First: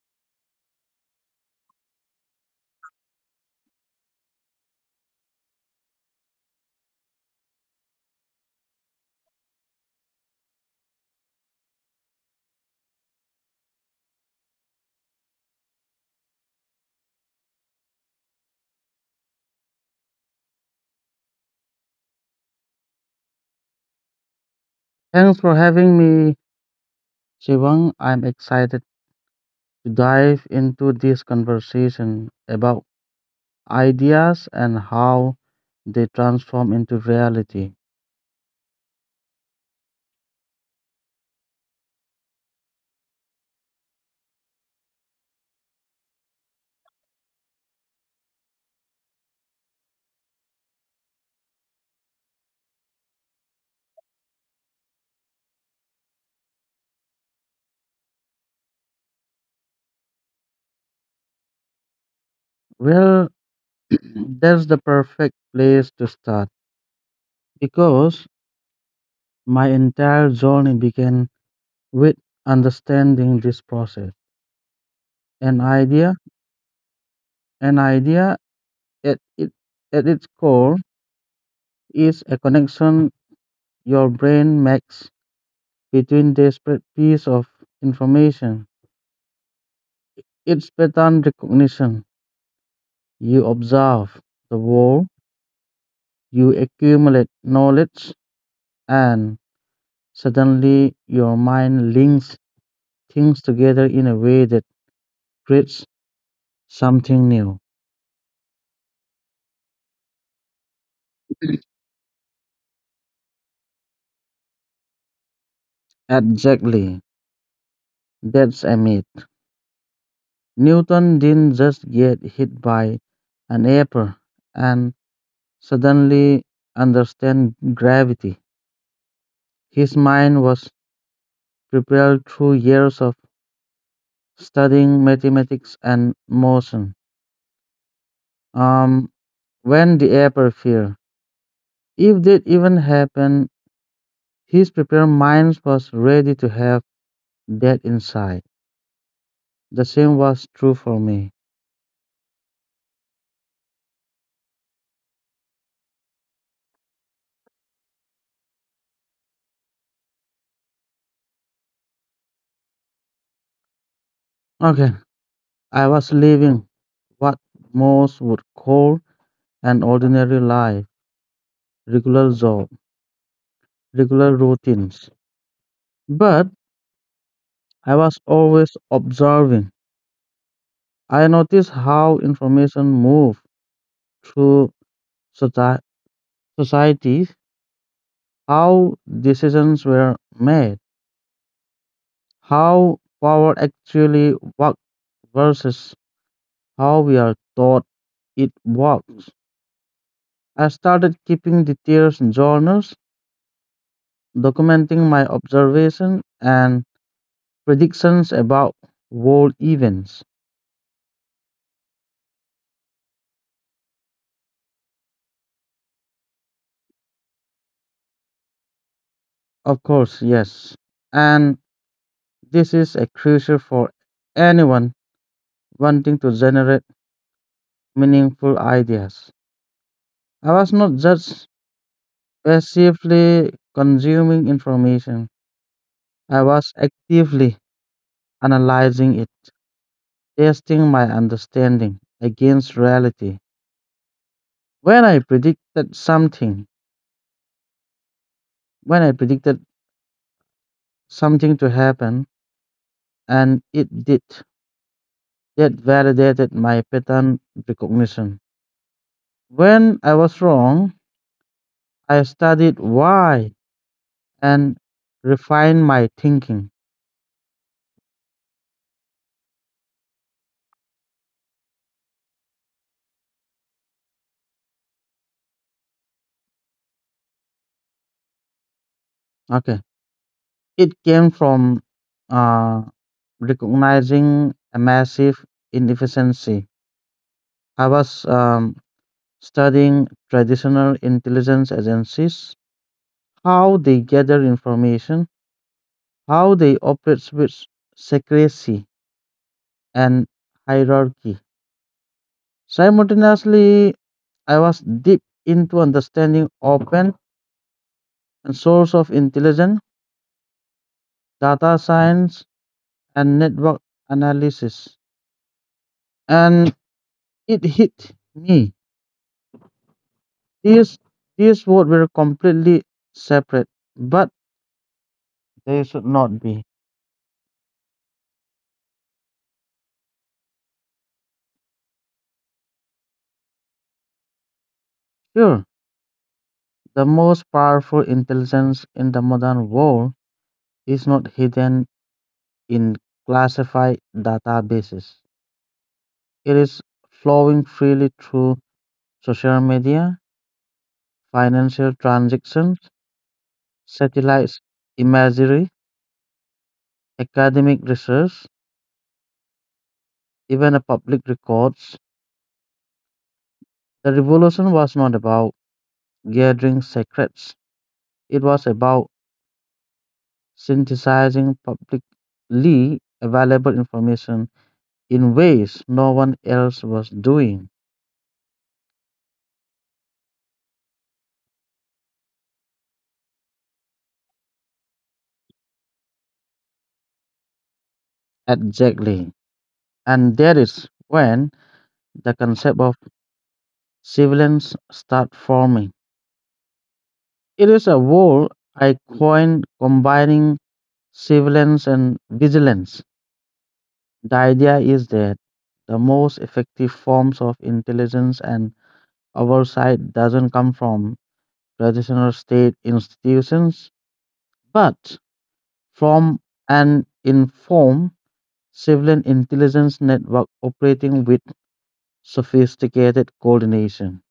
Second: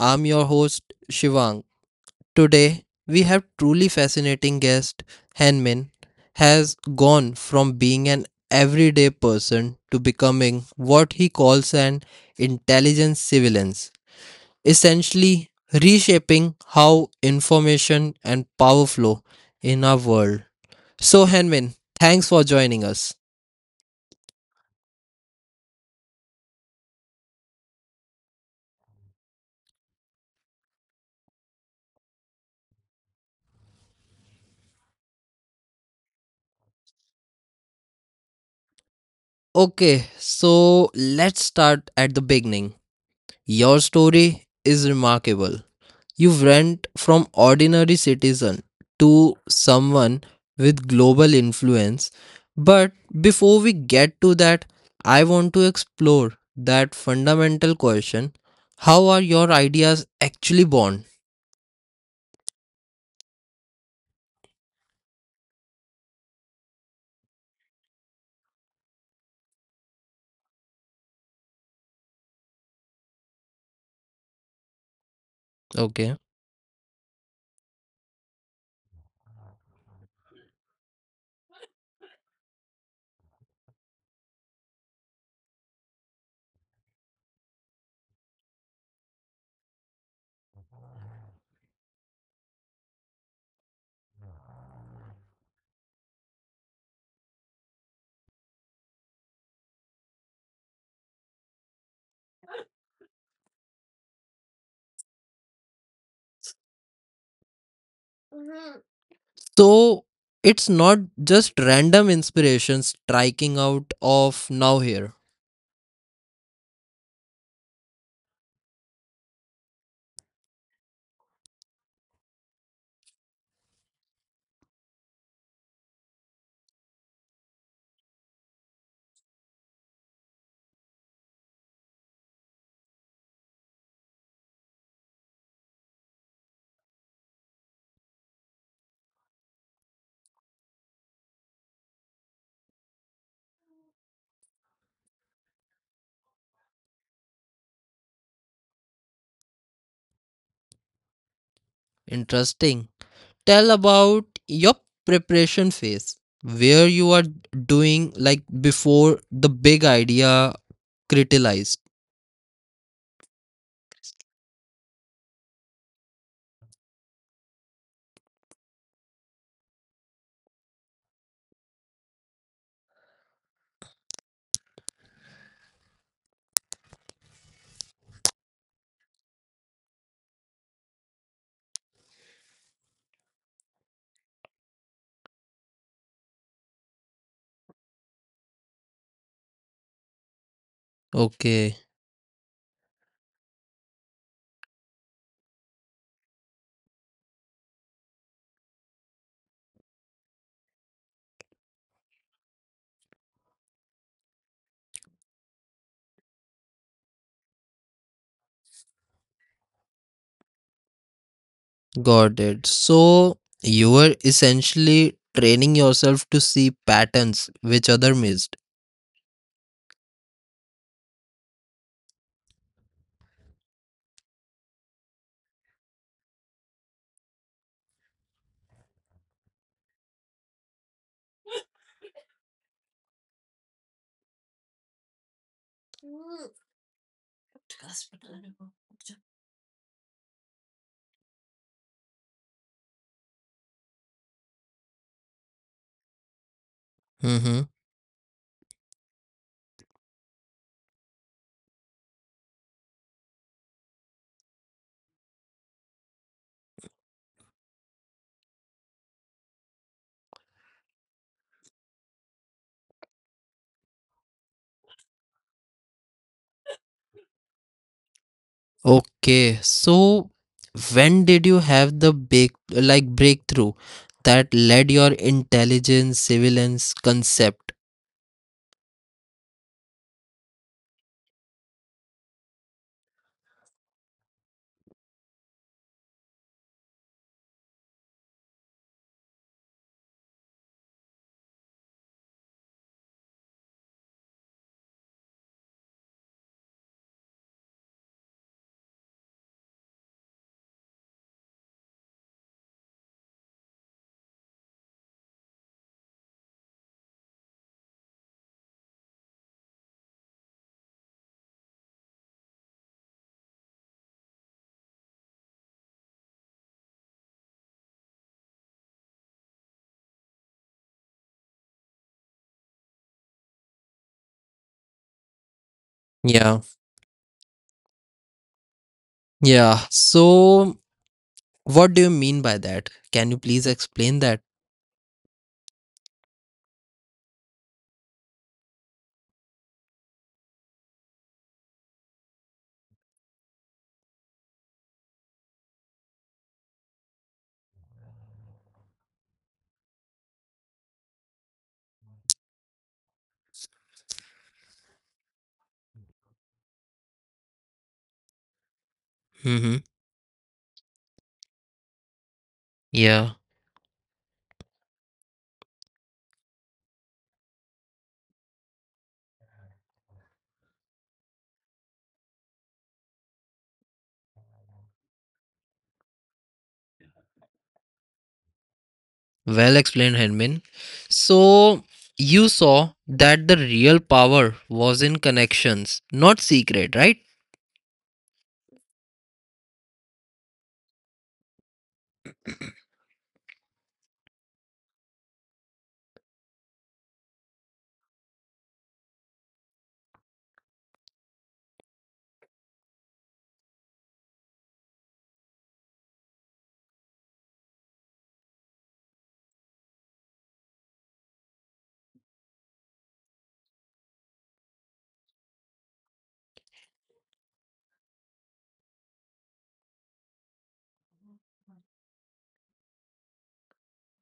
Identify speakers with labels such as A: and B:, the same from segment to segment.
A: I'm your host Shivang. Today we have truly fascinating guest Hanmin has gone from being an everyday person to becoming what he calls an intelligent civilian, essentially reshaping how information and power flow in our world. So Hanmin, thanks for joining us.
B: Thanks for having me, Shivang. I'm excited to dive into this conversation about ideas and how they transform into reality.
A: Okay, so let's start at the beginning. Your story is remarkable. You went from ordinary citizen to someone with global influence. But before we get to that, I want to explore that fundamental question, how are your ideas actually born?
B: Well, that's the perfect place to start because my entire journey began with understanding this process. An idea,
A: Okay.
B: an idea at, it, at its core is a connection your brain makes between disparate pieces of information. It's pattern recognition. You observe the world, you accumulate knowledge, and suddenly your mind links things together in a way that creates something new.
A: So it's not just random inspirations striking out of now here.
B: Exactly. That's a myth. Newton didn't just get hit by an apple and suddenly understand gravity. His mind was prepared through years of studying mathematics and motion. Um, when the upper fear, if that even happened, his prepared mind was ready to have that insight. The same was true for me.
A: Interesting. Tell about your preparation phase, where you are doing like before the big idea criticalized.
B: Okay, I was living what most would call an ordinary life, regular job, regular routines. But I was always observing. I noticed how information moved through soci- society, how decisions were made,
A: Okay,
B: how power actually works versus how we are taught it works. I started keeping details in journals, documenting my observations and predictions about world events.
A: got it. So you were essentially training yourself to see patterns which other missed.
B: Of course, yes. And this is a crucial for anyone wanting to generate meaningful ideas. I was not just passively consuming information, I was actively analyzing it, testing my understanding against reality. When I predicted something,
A: Mm-hmm.
B: when I predicted something to happen and it did, that validated my pattern recognition. When I was wrong, I studied why and refined my thinking.
A: Okay, so when did you have the big like breakthrough that led your intelligence surveillance concept?
B: Okay, it came from uh, recognizing a massive inefficiency. I was studying traditional intelligence agencies, how they gather information, how they operate with secrecy and hierarchy. Simultaneously, I was deep into understanding open and source of intelligence, data science, and network analysis. And it hit me. These, these words were completely separate, but they should not be.
A: Yeah, yeah. So what do you mean by that? Can you please explain that?
B: Sure, the most powerful intelligence in the modern world is not hidden in classified databases. It is flowing freely through social media, financial transactions, satellite imagery, academic research,
A: Mm-hmm.
B: even a public records.
A: Yeah,
B: The revolution was not about gathering secrets. It was about synthesizing publicly available information in ways no one else was doing.
A: well explained, Henmin. So, you saw that the real power was in connections, not secret, right?
B: Exactly. And that is when the concept of siblings start forming. It is a word I coined combining sibilance and vigilance. The idea is that the most effective forms of intelligence and oversight doesn't come from traditional state institutions, but from an informed civilian intelligence network operating with sophisticated coordination.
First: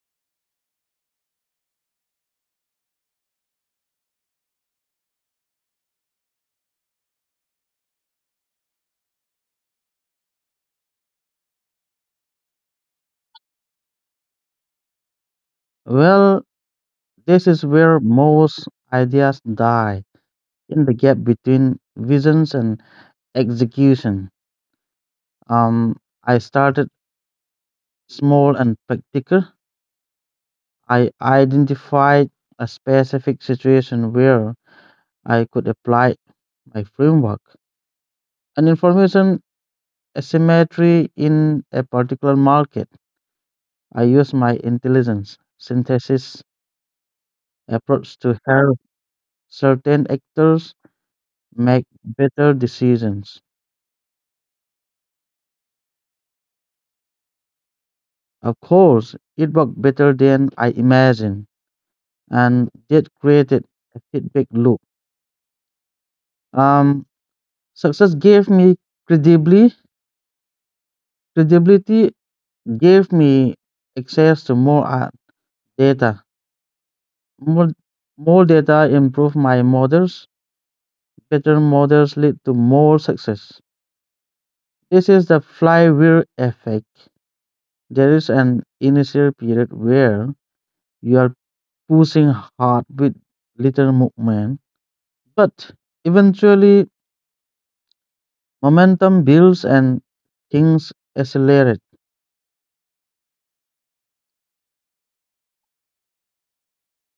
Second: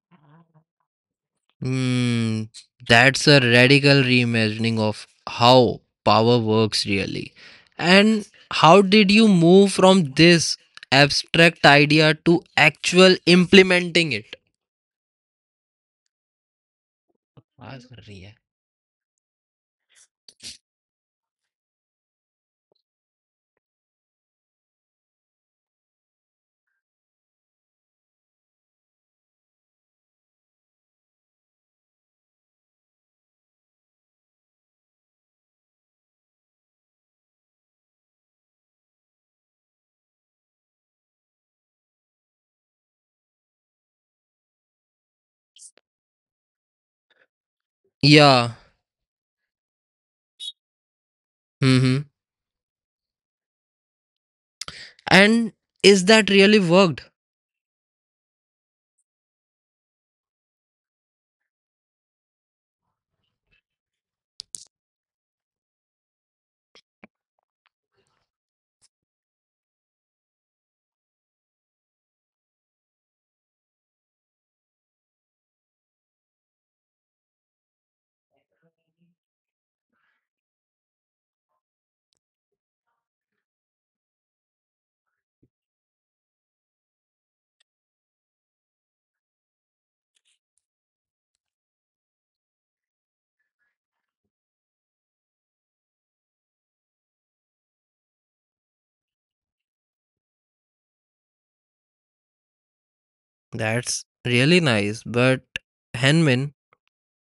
A: Mm, that's a radical reimagining of how power works really. And how did you move from this abstract idea to actual implementing it?
B: Well, this is
A: आवाज
B: where
A: कर रही है.
B: most ideas die, in the gap between visions and execution. Um, I started small and practical. I identified a specific situation where I could apply my framework. An information asymmetry in a particular market. I use my intelligence synthesis approach to
A: Yeah.
B: help certain actors make
A: Mm-hmm.
B: better decisions.
A: And is that really worked?
B: Of course, it worked better than I imagined, and that created a feedback loop. Um, Success gave me credibility. Credibility gave me access to more data. More, more data improved my models. Better models lead to more success. This is the flywheel effect. There is an initial period where you are pushing hard with little movement, but eventually momentum builds and things accelerate.
A: That's really nice. But Henmin,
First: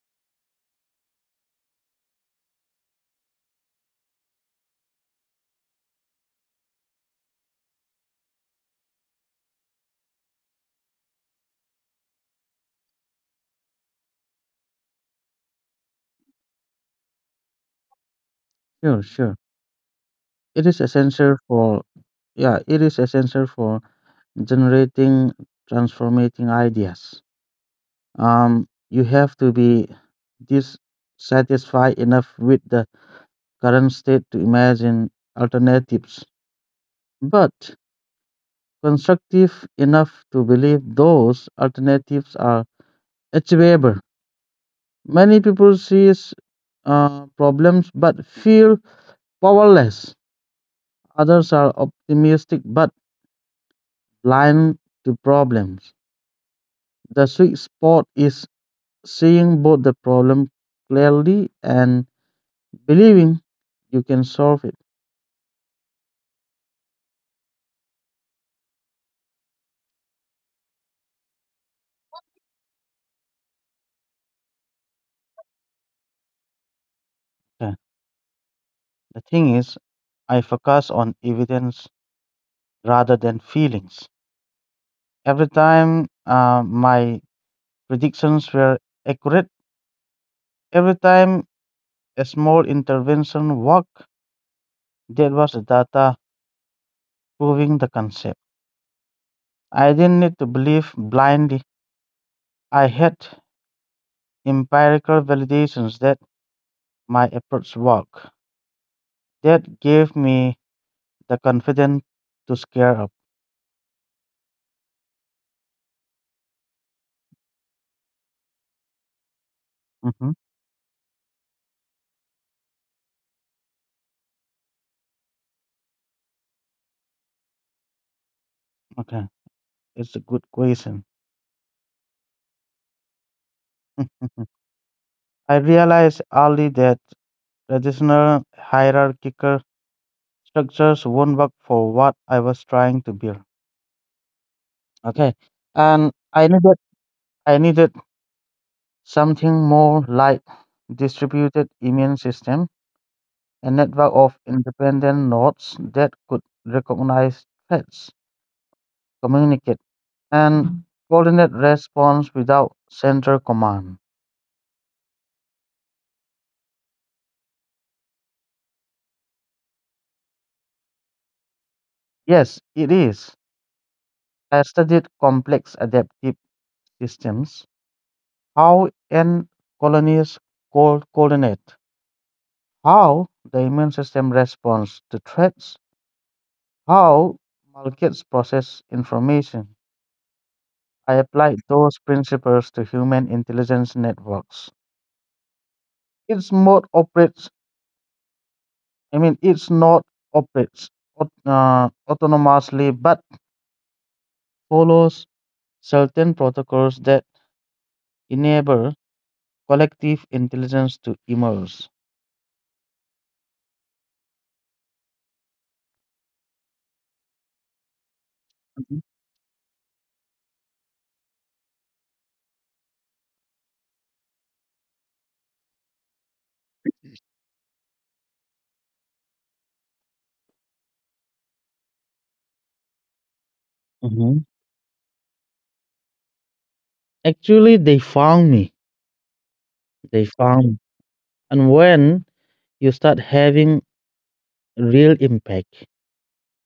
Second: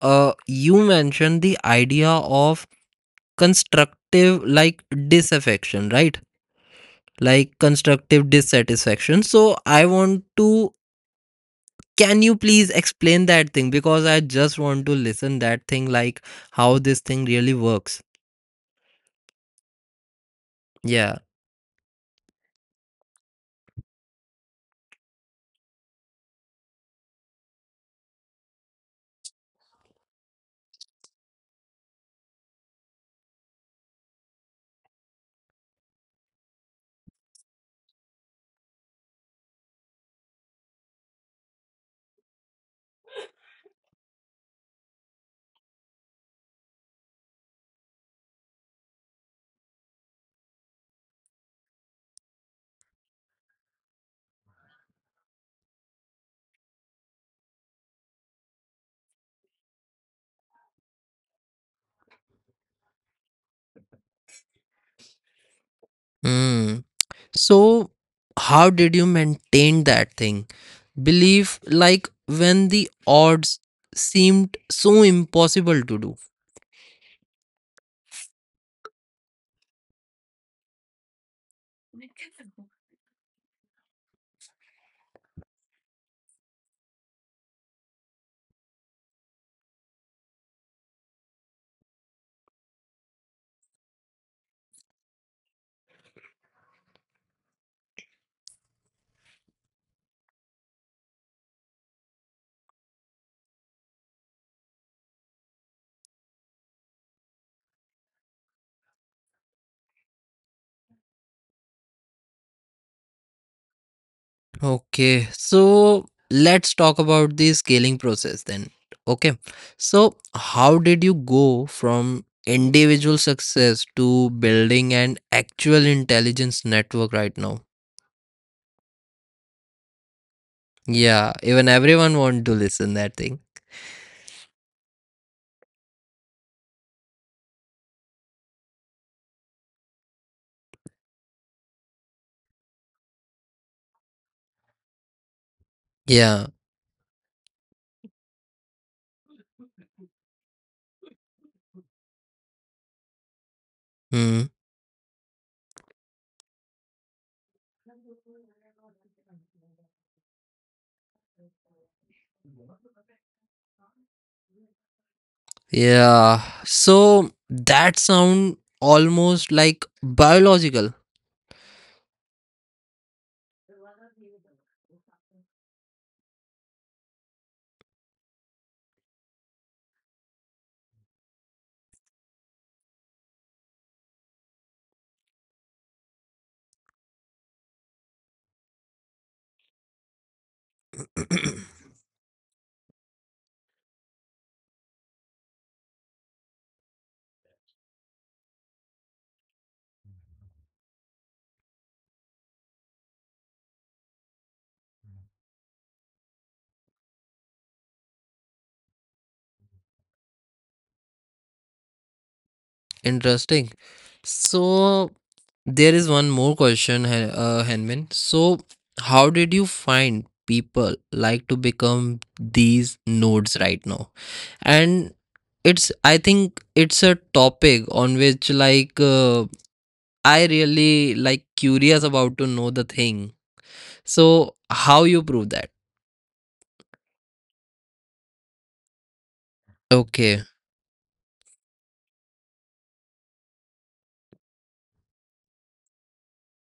A: you mentioned the idea of constructive like disaffection, right? Like constructive dissatisfaction. So I want to, can you please explain that thing, because I just want to listen that thing like how this thing really works.
B: Sure, sure. It is
A: Yeah.
B: essential for yeah, it is essential for generating transformating ideas. You have to be dissatisfied enough with the current state to imagine alternatives, but constructive enough to believe those alternatives are achievable. Many people see problems but feel powerless. Others are optimistic but blind to problems. The sweet spot is seeing both the problem clearly and believing you can solve it.
A: Mm. So how did you maintain that thing? Belief like when the odds seemed so impossible to do.
B: Okay. The thing is, I focus on evidence rather than feelings. Every time my predictions were accurate, every time a small intervention worked, there was data proving the concept. I didn't need to believe blindly. I had empirical validations that my efforts work. That gave me the confidence to scare up.
A: Okay, so let's talk about the scaling process then. Okay, so
B: Mhm.
A: how did you go from individual success to building an actual intelligence network right now?
B: Okay, it's a good question.
A: Yeah, even everyone want to listen that thing.
B: Mhm. I realized early that traditional hierarchical structures won't work for what I was trying to build. Okay, and I
A: Yeah.
B: needed I needed something more like distributed immune system, a network of
A: Hmm.
B: independent nodes that could recognize threats, communicate and coordinate response without central command.
A: Yeah. So that sound almost like biological.
B: Yes, it is. I studied complex adaptive systems, how ant colonies coordinate, how the immune system responds to threats, how markets process information. I applied those principles to human intelligence networks. Its mode operates, I mean, its node operates autonomously but follows certain protocols that enable collective intelligence to emerge.
A: Interesting. So there is one more question, Henman. So
B: Mhm.
A: how did you find people like to become these nodes right now? And it's I think it's a topic on which like I really like curious about to know the thing.
B: Mhm.
A: So how you prove that?
B: Actually, they found me. They
A: Okay.
B: found me. And when you start having real impact,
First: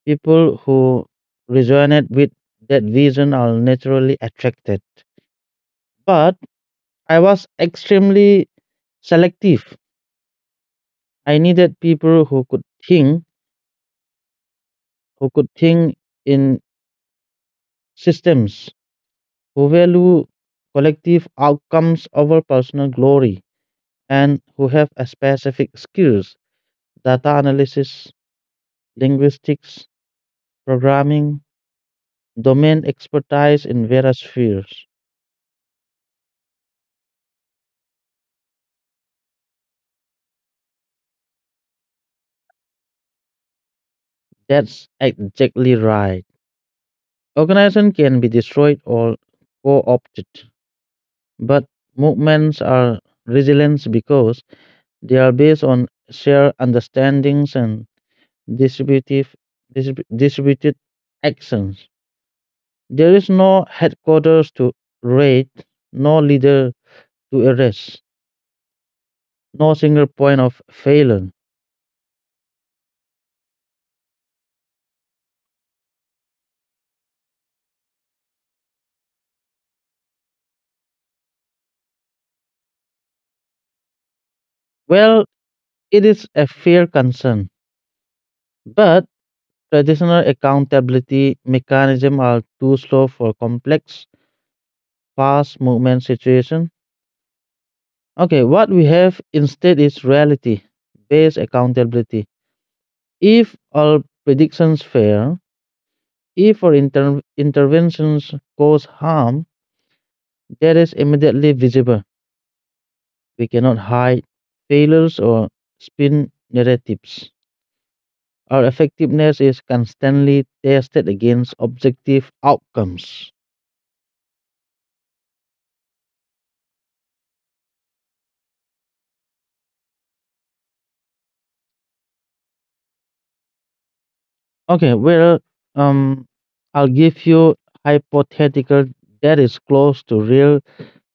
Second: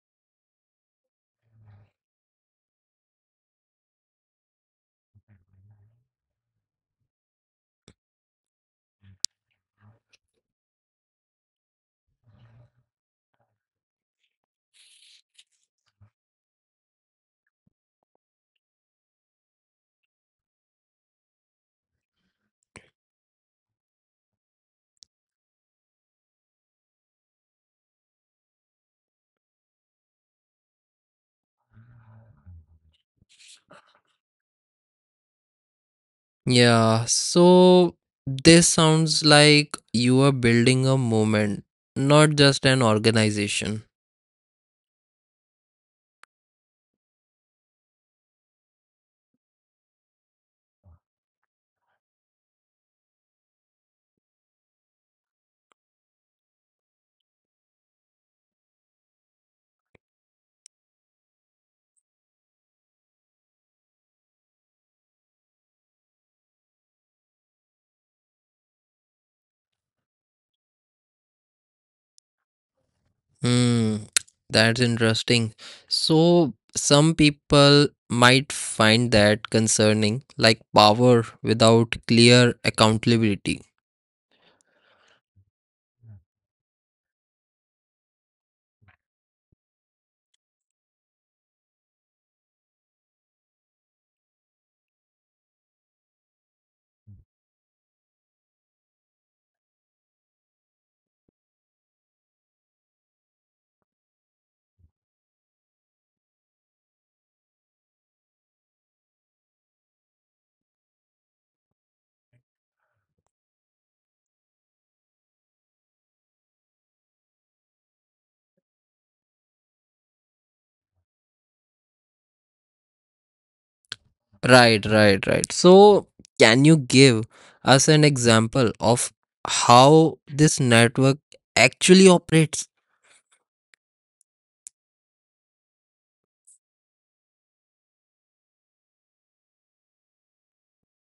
B: people who resonate with that vision are naturally attracted. But I was extremely selective. I needed people who could think in systems, who value collective outcomes over personal glory, and who have a specific skills: data analysis, linguistics, programming, domain expertise in various fields.
A: Yeah. So this sounds like you are building a movement, not just an organization.
B: That's exactly right. Organization can be destroyed or co-opted, but movements are resilient because they are based on shared understandings and distributive distributed actions. There is no headquarters to raid, no leader to arrest, no single point of failure.
A: Hmm, that's interesting. So, some people might find that concerning, like power without clear accountability.
B: Well, it is a fair concern, but traditional accountability mechanisms are too slow for complex, fast movement situations. Okay, what we have instead is reality based accountability. If all predictions fail, if our interventions cause harm, that is immediately visible. We cannot hide failures or spin narratives. Our effectiveness is constantly tested against objective outcomes.
A: Right, right, right. So, can you give us an example of how this network actually operates?
B: Okay, um, I'll give you hypothetical that is close to real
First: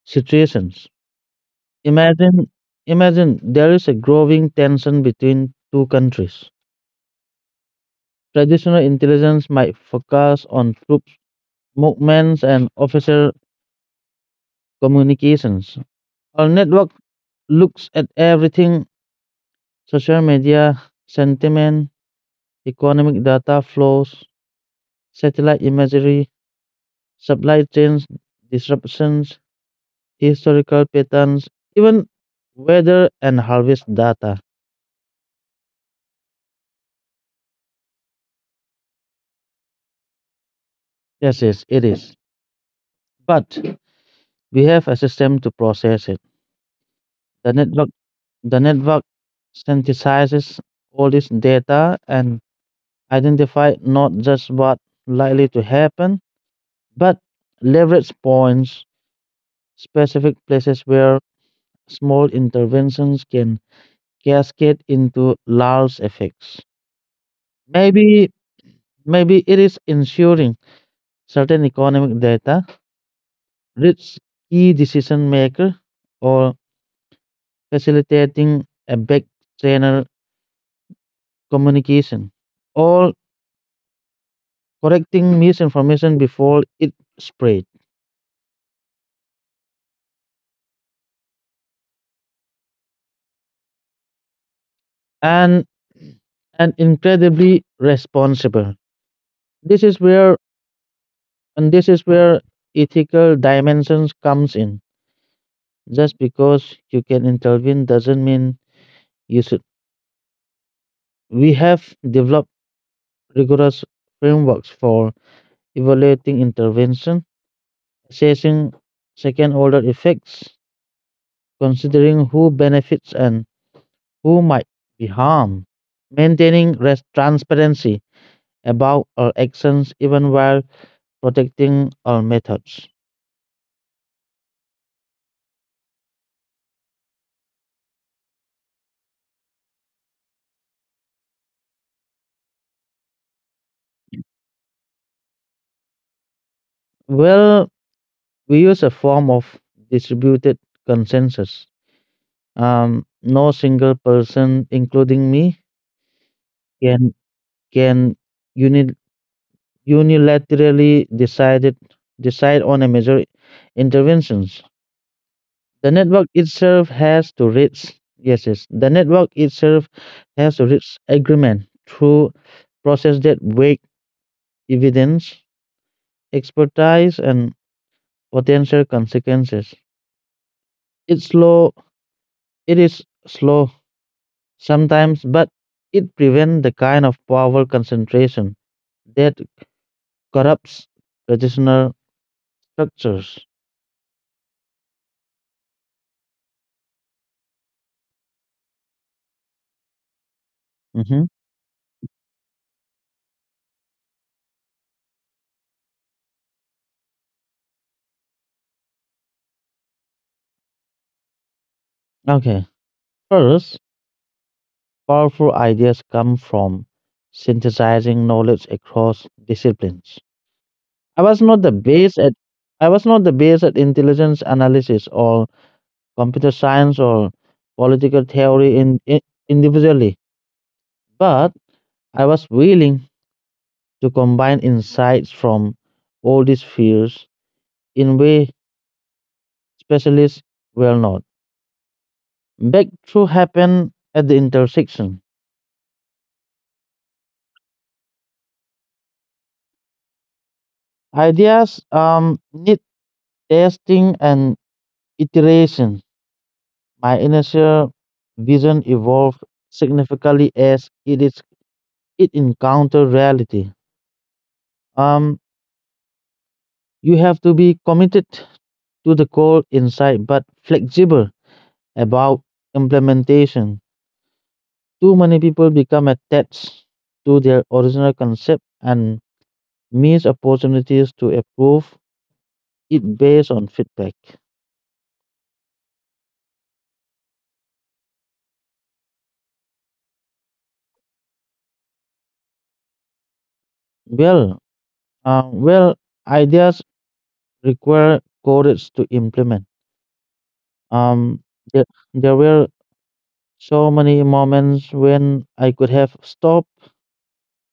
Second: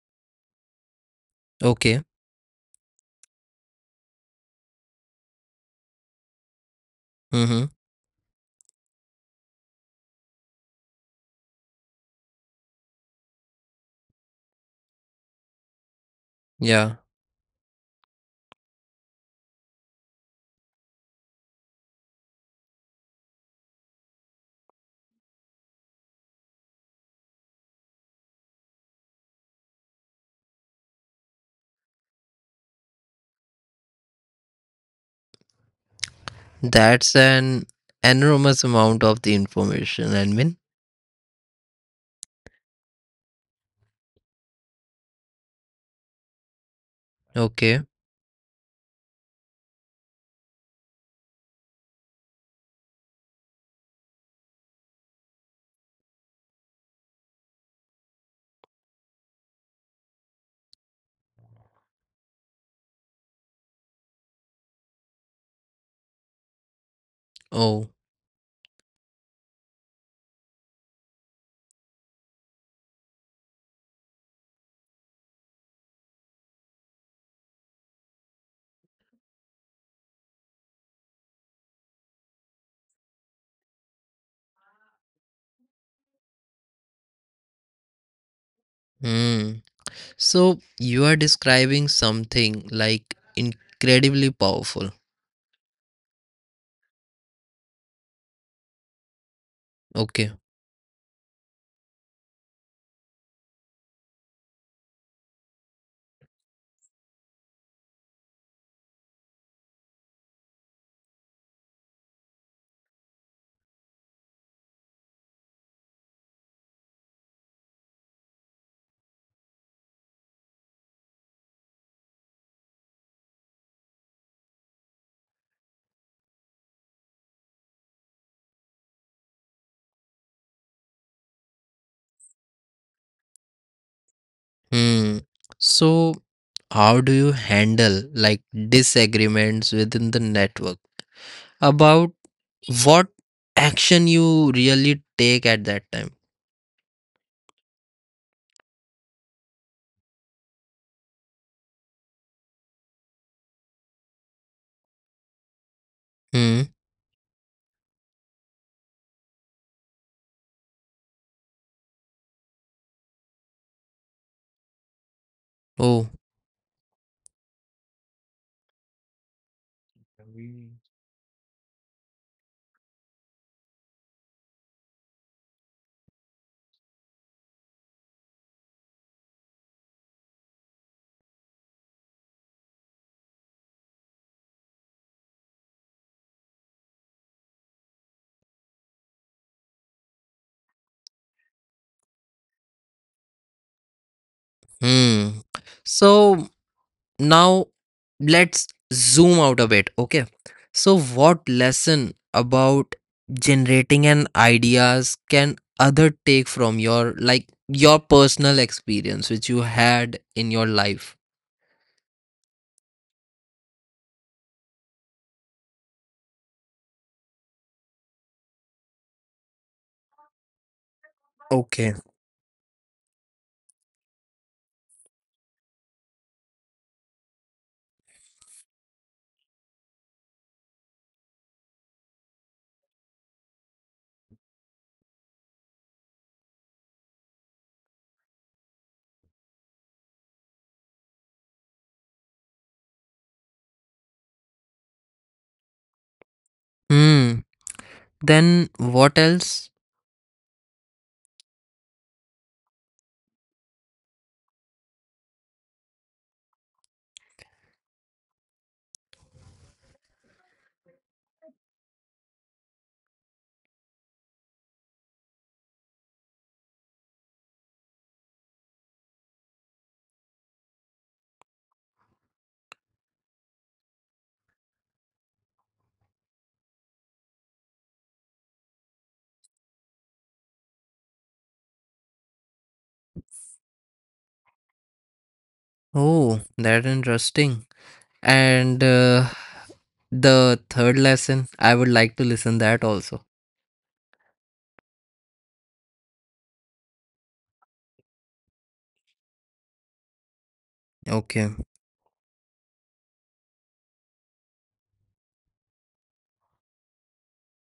B: situations.
A: Okay.
B: Imagine, imagine there is a growing tension between two countries.
A: Mm-hmm.
B: Traditional intelligence might focus on troops movements and officer communications. Our network
A: Yeah.
B: looks at everything: social media, sentiment, economic data flows, satellite imagery, supply chains disruptions, historical patterns, even weather and harvest data.
A: That's an enormous amount of the information, Admin.
B: Yes, yes, it is. But we have a system to process it. The
A: Okay.
B: network, the network synthesizes all this data and identify not just what likely to happen, but leverage points, specific places where small interventions can cascade into large effects.
A: Oh.
B: Maybe, maybe it is ensuring certain economic data reach key decision maker, or facilitating a back channel communication, or correcting misinformation before it spread.
A: Hmm. So you are describing something like incredibly powerful.
B: and and incredibly responsible. this is
A: Okay.
B: where and this is where ethical dimensions comes in. Just because you can intervene doesn't mean you should. We have developed rigorous frameworks for evaluating intervention, assessing second order effects, considering who benefits and who might be harmed, maintaining transparency about our actions even while protecting our methods.
A: Hmm. So how do you handle like disagreements within the network about what action you really take at that time?
B: Well, we use a form of distributed consensus. No single person, including me,
A: Hmm.
B: can can uni- unilaterally decide on a major interventions. The
A: Oh.
B: network itself has to reach yes yes the network itself has to reach agreement through process that weigh evidence, expertise, and potential consequences. It's slow. It is slow sometimes, but it prevents the kind of power concentration that corrupts traditional structures.
A: Hmm. So now, let's zoom out a bit, okay? So,
B: Mhm.
A: what lesson about generating an ideas can other take from your like your personal experience which you had in your life?
B: Okay. First, powerful ideas come from synthesizing knowledge across disciplines. I was not the
A: Okay.
B: best at I was not the best at intelligence analysis or computer science or political theory in individually, but I was willing to combine insights from all these fields in way specialists were not. Breakthrough happened at the intersection.
A: Hmm. Then what else?
B: Ideas need testing and iteration, my initial vision evolved significantly as it encountered reality. Um, you have to be committed to the goal inside, but flexible about implementation. Too many people become attached to their original concept and miss opportunities to improve it based on feedback.
A: Oh, that interesting. And the third lesson, I would like to listen that also.
B: Well, uh, well, ideas require courage to implement. Um,
A: Okay.
B: there, there were so many moments when I could have stopped,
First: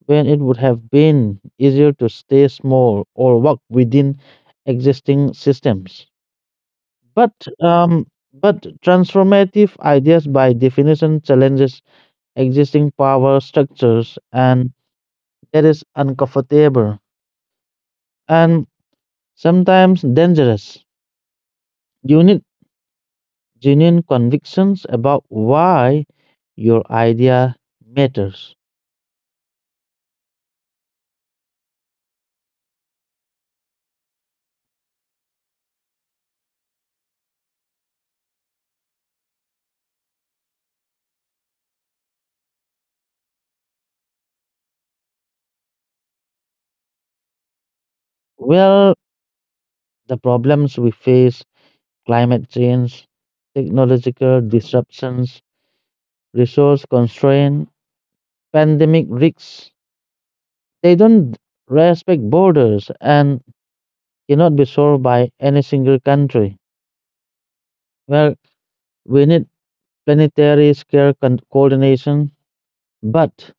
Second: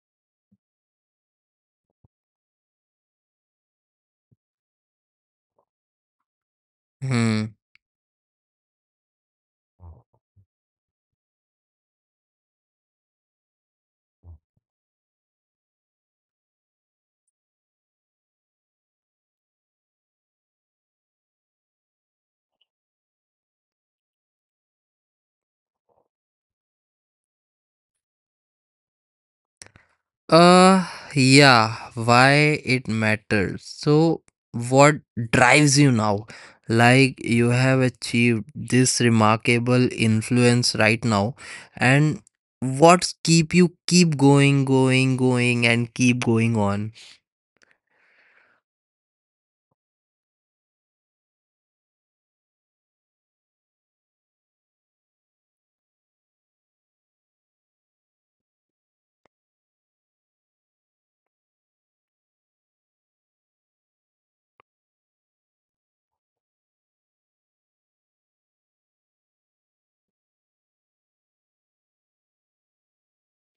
B: when it would have been easier to stay small or work within existing systems. But
A: Hmm.
B: um, but transformative ideas, by definition, challenges existing power structures, and that is uncomfortable and sometimes dangerous. You need genuine convictions about why your idea matters.
A: Uh, yeah, why it matters. So, what drives you now? Like, you have achieved this remarkable influence right now, and what's keep you keep going, going, going, and keep going on?
B: Well, the problems we face, climate change, technological disruptions, resource constraint, pandemic risks, they don't respect borders and cannot be solved by any single country. Well, we need planetary scale coordination, but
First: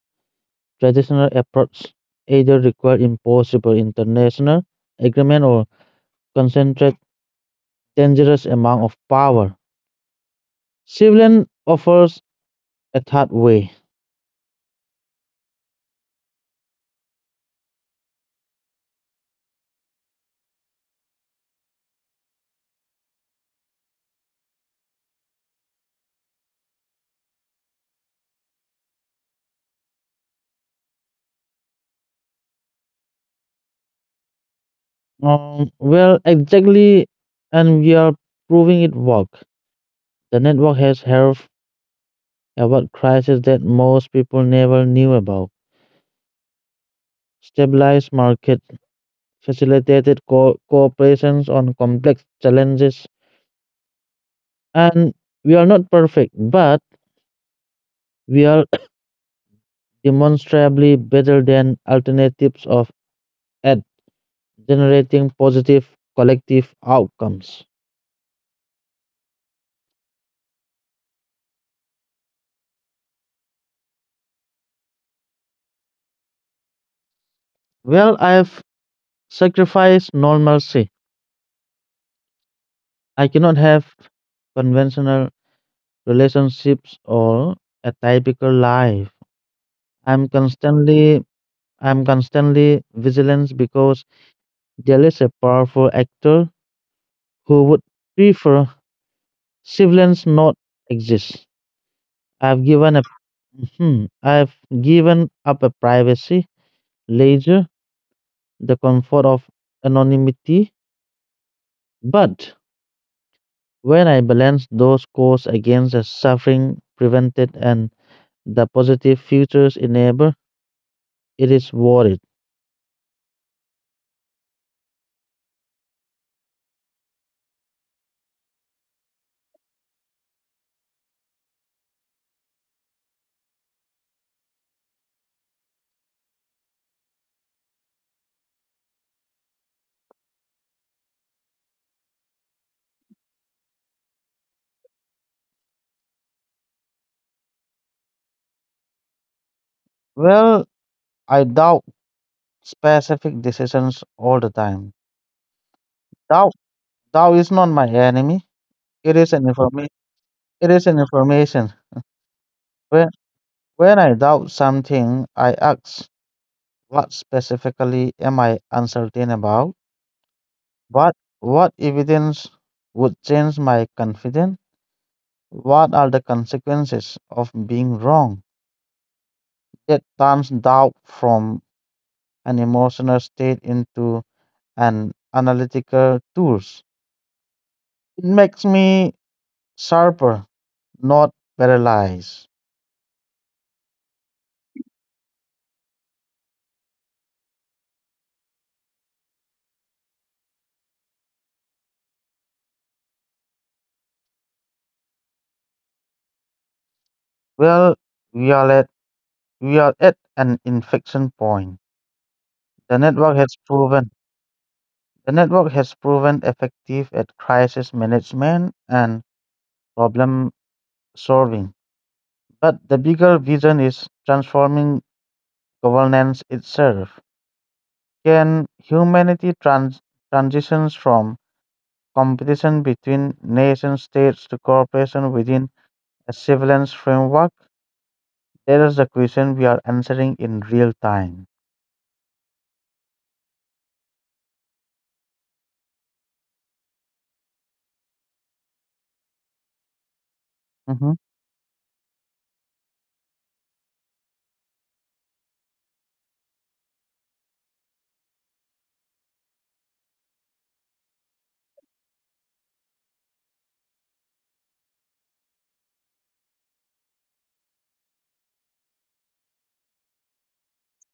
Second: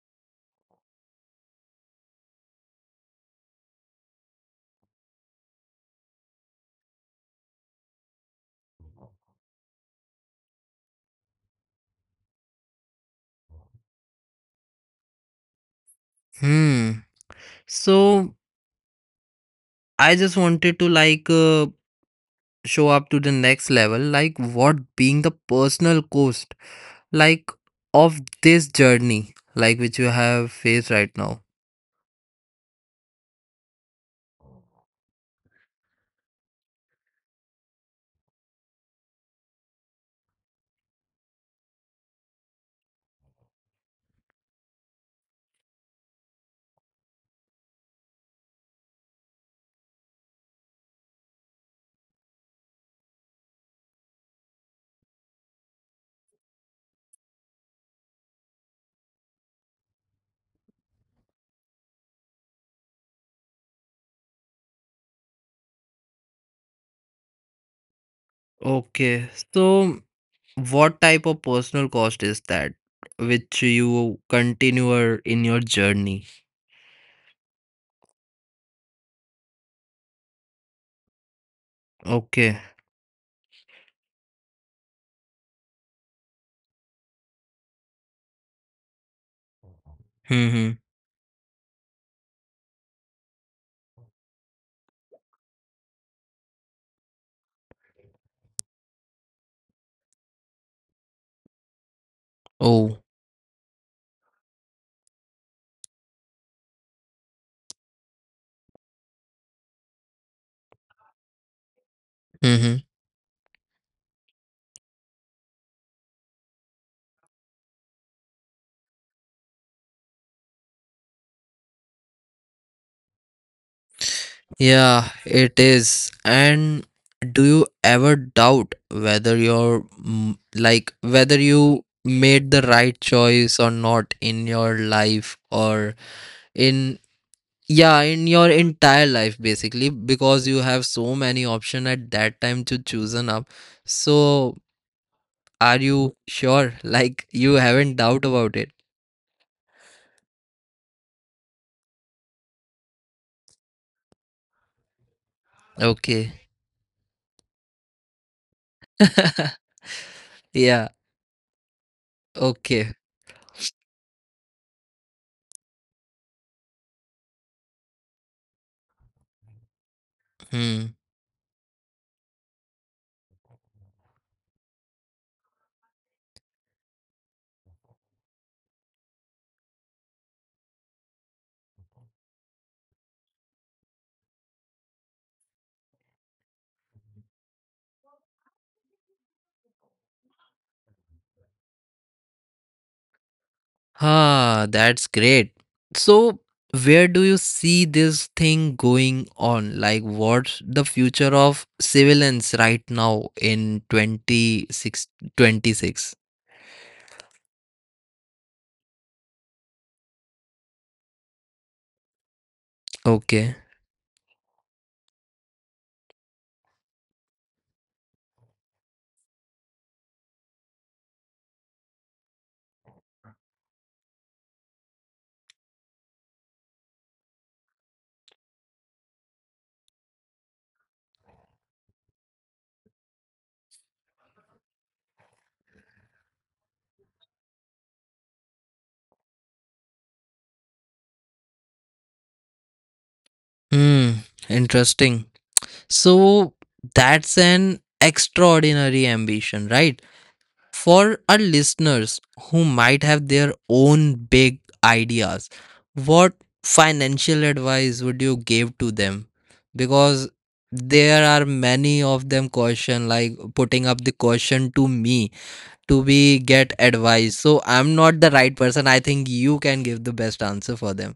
B: traditional efforts either require impossible international agreement or concentrate dangerous amount of power. Civilian offers a third way.
A: Hmm. So, I just wanted to like show up to the next level, like, what being the personal cost, like, of this journey, like, which you have faced right now.
B: Exactly, and we are proving it work. The network has helped avoid crises that most people never knew about, stabilized markets, facilitated cooperations on complex challenges, and we are not perfect, but we are demonstrably better than alternatives of at generating positive collective outcomes.
A: Okay, so what type of personal cost is that which you continue in your journey?
B: Well, I've sacrificed normalcy.
A: Okay.
B: I cannot have conventional relationships or a typical life. I'm
A: Mm-hmm.
B: constantly I'm constantly vigilant because there is a powerful actor who would prefer siblings not exist. I've given a
A: Oh.
B: Mhm. I've given up a privacy, leisure, the comfort of anonymity. But
A: Mm-hmm.
B: when I balance those costs against the suffering prevented and the positive futures enabled, it is worth it.
A: Yeah, it is. And do you ever doubt whether you're like whether you made the right choice or not in your life, or in, yeah, in your entire life basically, because you have so many option at that time to choose an up, so are you sure? Like you haven't doubt about it?
B: Well, I doubt specific decisions all the time.
A: Okay.
B: Doubt, doubt is not my enemy. It is an information. It is
A: Yeah.
B: an information.
A: Okay.
B: When when I doubt something, I ask, what specifically am I uncertain about?
A: Hmm.
B: What evidence would change my confidence? What are the consequences of being wrong? It turns doubt from an emotional state into an analytical tools. It makes me sharper not paralyzed.
A: Ah, that's great. So, where do you see this thing going on? Like, what's the future of civilians right now in 2626?
B: Well, we are at we are at an inflection point. The network
A: Okay.
B: has proven the network has proven effective at crisis management and problem solving. But the bigger vision is transforming governance itself. Can humanity transitions from competition between nation states to cooperation within a surveillance framework? That is the question we are answering in real time.
A: Hmm. Interesting. So, that's an extraordinary ambition, right?
B: Mm-hmm.
A: For our listeners who might have their own big ideas, what financial advice would you give to them? Because there are many of them question like putting up the question to me to be get advice. So I'm not the right person. I think you can give the best answer for them.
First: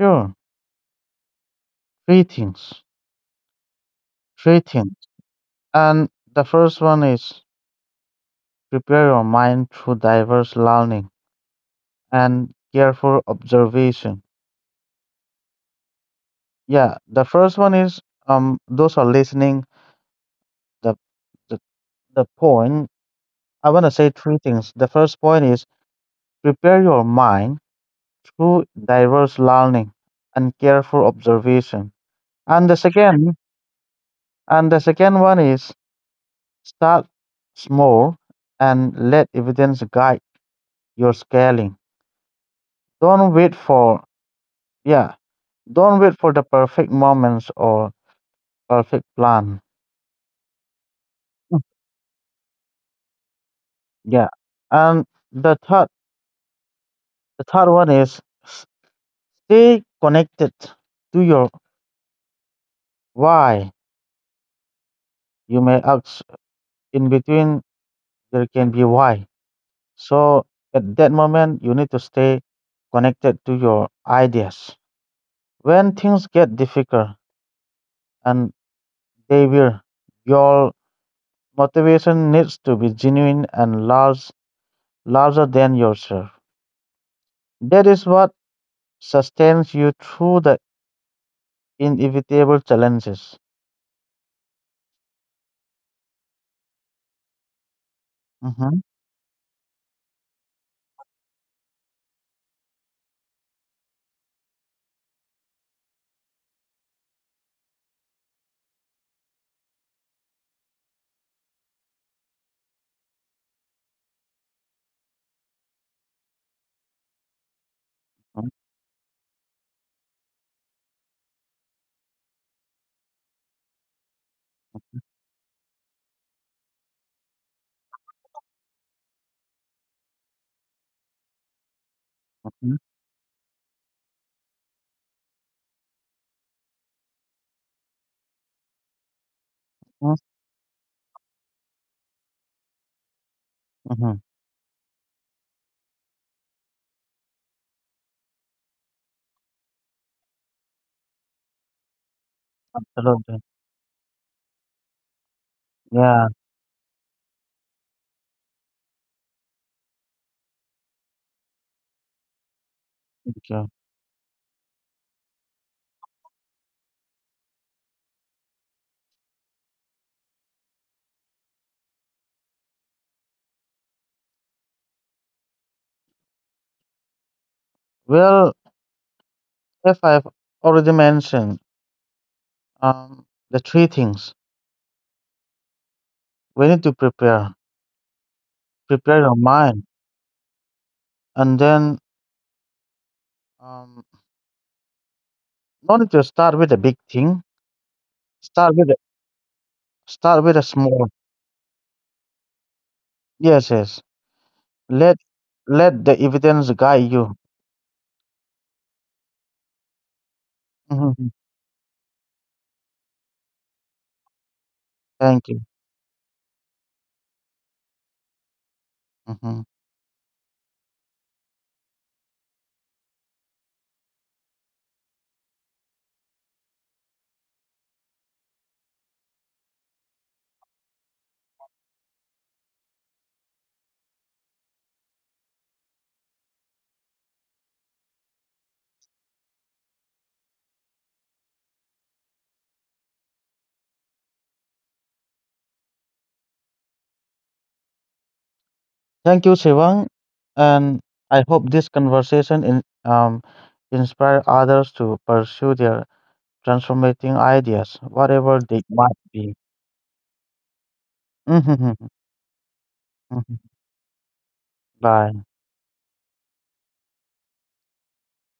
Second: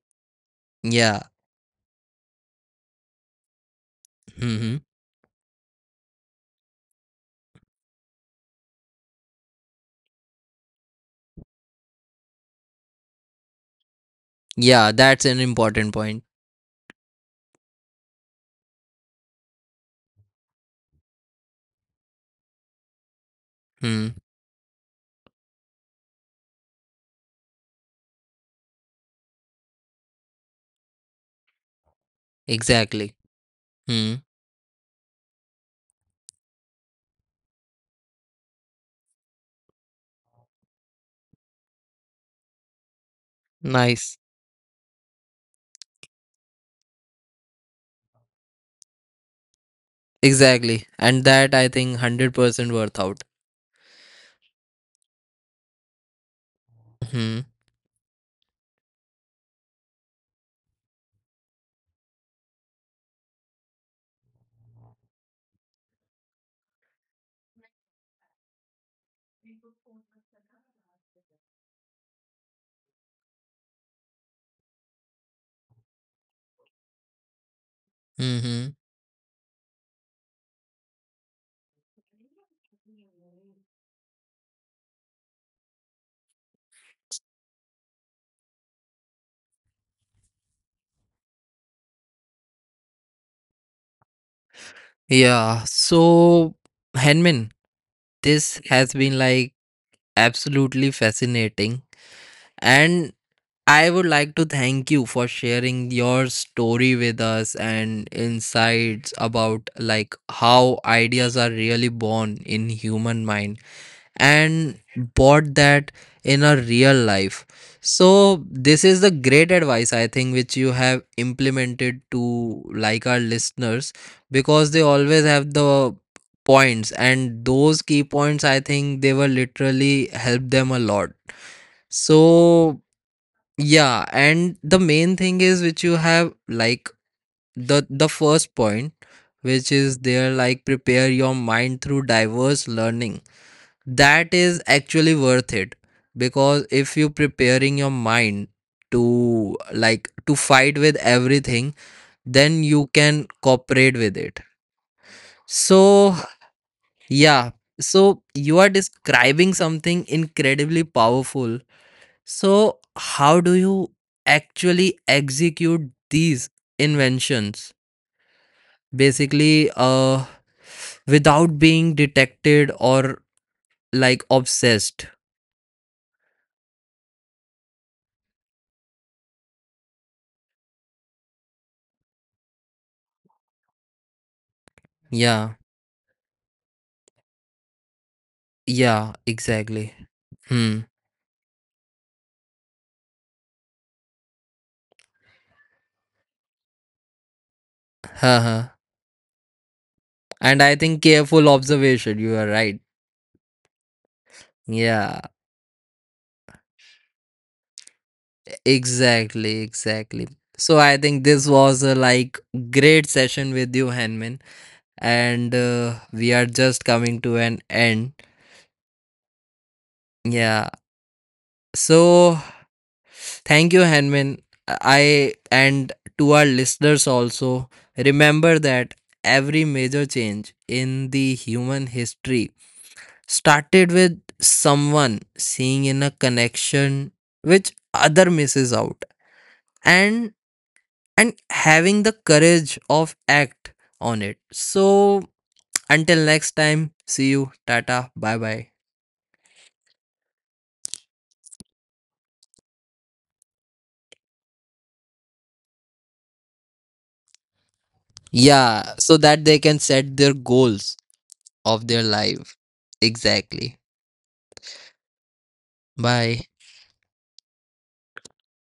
B: Sure,
A: Yeah.
B: three things. Three
A: Hmm.
B: things. And the first one is prepare your mind through diverse learning and careful observation.
A: Yeah, that's an important point.
B: Yeah, the first one is those are listening. The the, the point I wanna say
A: Hmm.
B: three things. The first point is prepare your mind through diverse learning and careful observation. And the
A: Exactly.
B: second
A: Hmm.
B: and the second one is start small and let evidence guide your scaling. Don't wait for
A: Nice.
B: yeah, don't wait for the perfect moments or perfect plan.
A: Exactly. And that
B: Mm.
A: I think 100% worth out.
B: Yeah. And the third the
A: Mhm,
B: third one is stay connected to your why. You may ask in between there can be why. So at that moment you need to stay connected to your ideas. When things get difficult and
A: mhm.
B: they will, your motivation needs to be genuine and larger than yourself. That is what sustains you through the inevitable challenges.
A: Yeah, so Henman, this
B: Mm-hmm.
A: has been like absolutely fascinating. And I would like to thank you for sharing your story with us and insights about like how ideas are really born in human mind, and bought that in a real life. So this is the great advice, I think, which you have implemented to like our listeners, because they always have the points, and those key points, I think they will literally help them a lot.
B: Mm-hmm.
A: So yeah, and the main thing is which you have like, the first point, which is there like prepare your mind through diverse learning.
B: Mm-hmm.
A: That is actually worth it, because if you preparing your mind to like to fight with everything, then you can
B: Absolutely.
A: cooperate with it. So
B: Yeah.
A: yeah, so you are describing something incredibly powerful. So
B: Thank
A: how do
B: you.
A: you actually execute these inventions, basically without being detected or like obsessed?
B: Well, if I've already mentioned um, the three things
A: Yeah.
B: we need to prepare,
A: Yeah,
B: prepare your mind,
A: exactly. Hmm.
B: and then um, no need to start with a big thing. Start
A: Haha.
B: with a, start with a
A: And I think
B: small.
A: careful observation, you are right.
B: Yes, yes. Let
A: Yeah,
B: let the evidence guide you.
A: exactly, exactly. So I think
B: Hmm.
A: this was a like great session with you, Hanman,
B: Thank
A: and
B: you.
A: we are just coming to an end.
B: Hmm.
A: Yeah. So thank you, Hanman. I, and to our listeners also, remember that every major change in the human history started with someone seeing in a connection which other misses out, and and having the courage of act on it. So until next time, see you, tata, bye bye.
B: Thank you, Shivang, and I hope this conversation inspire others to pursue their transformating ideas, whatever they
A: Yeah,
B: might
A: so that
B: be.
A: they can set their goals of their life. Exactly.
B: Bye.
A: Bye.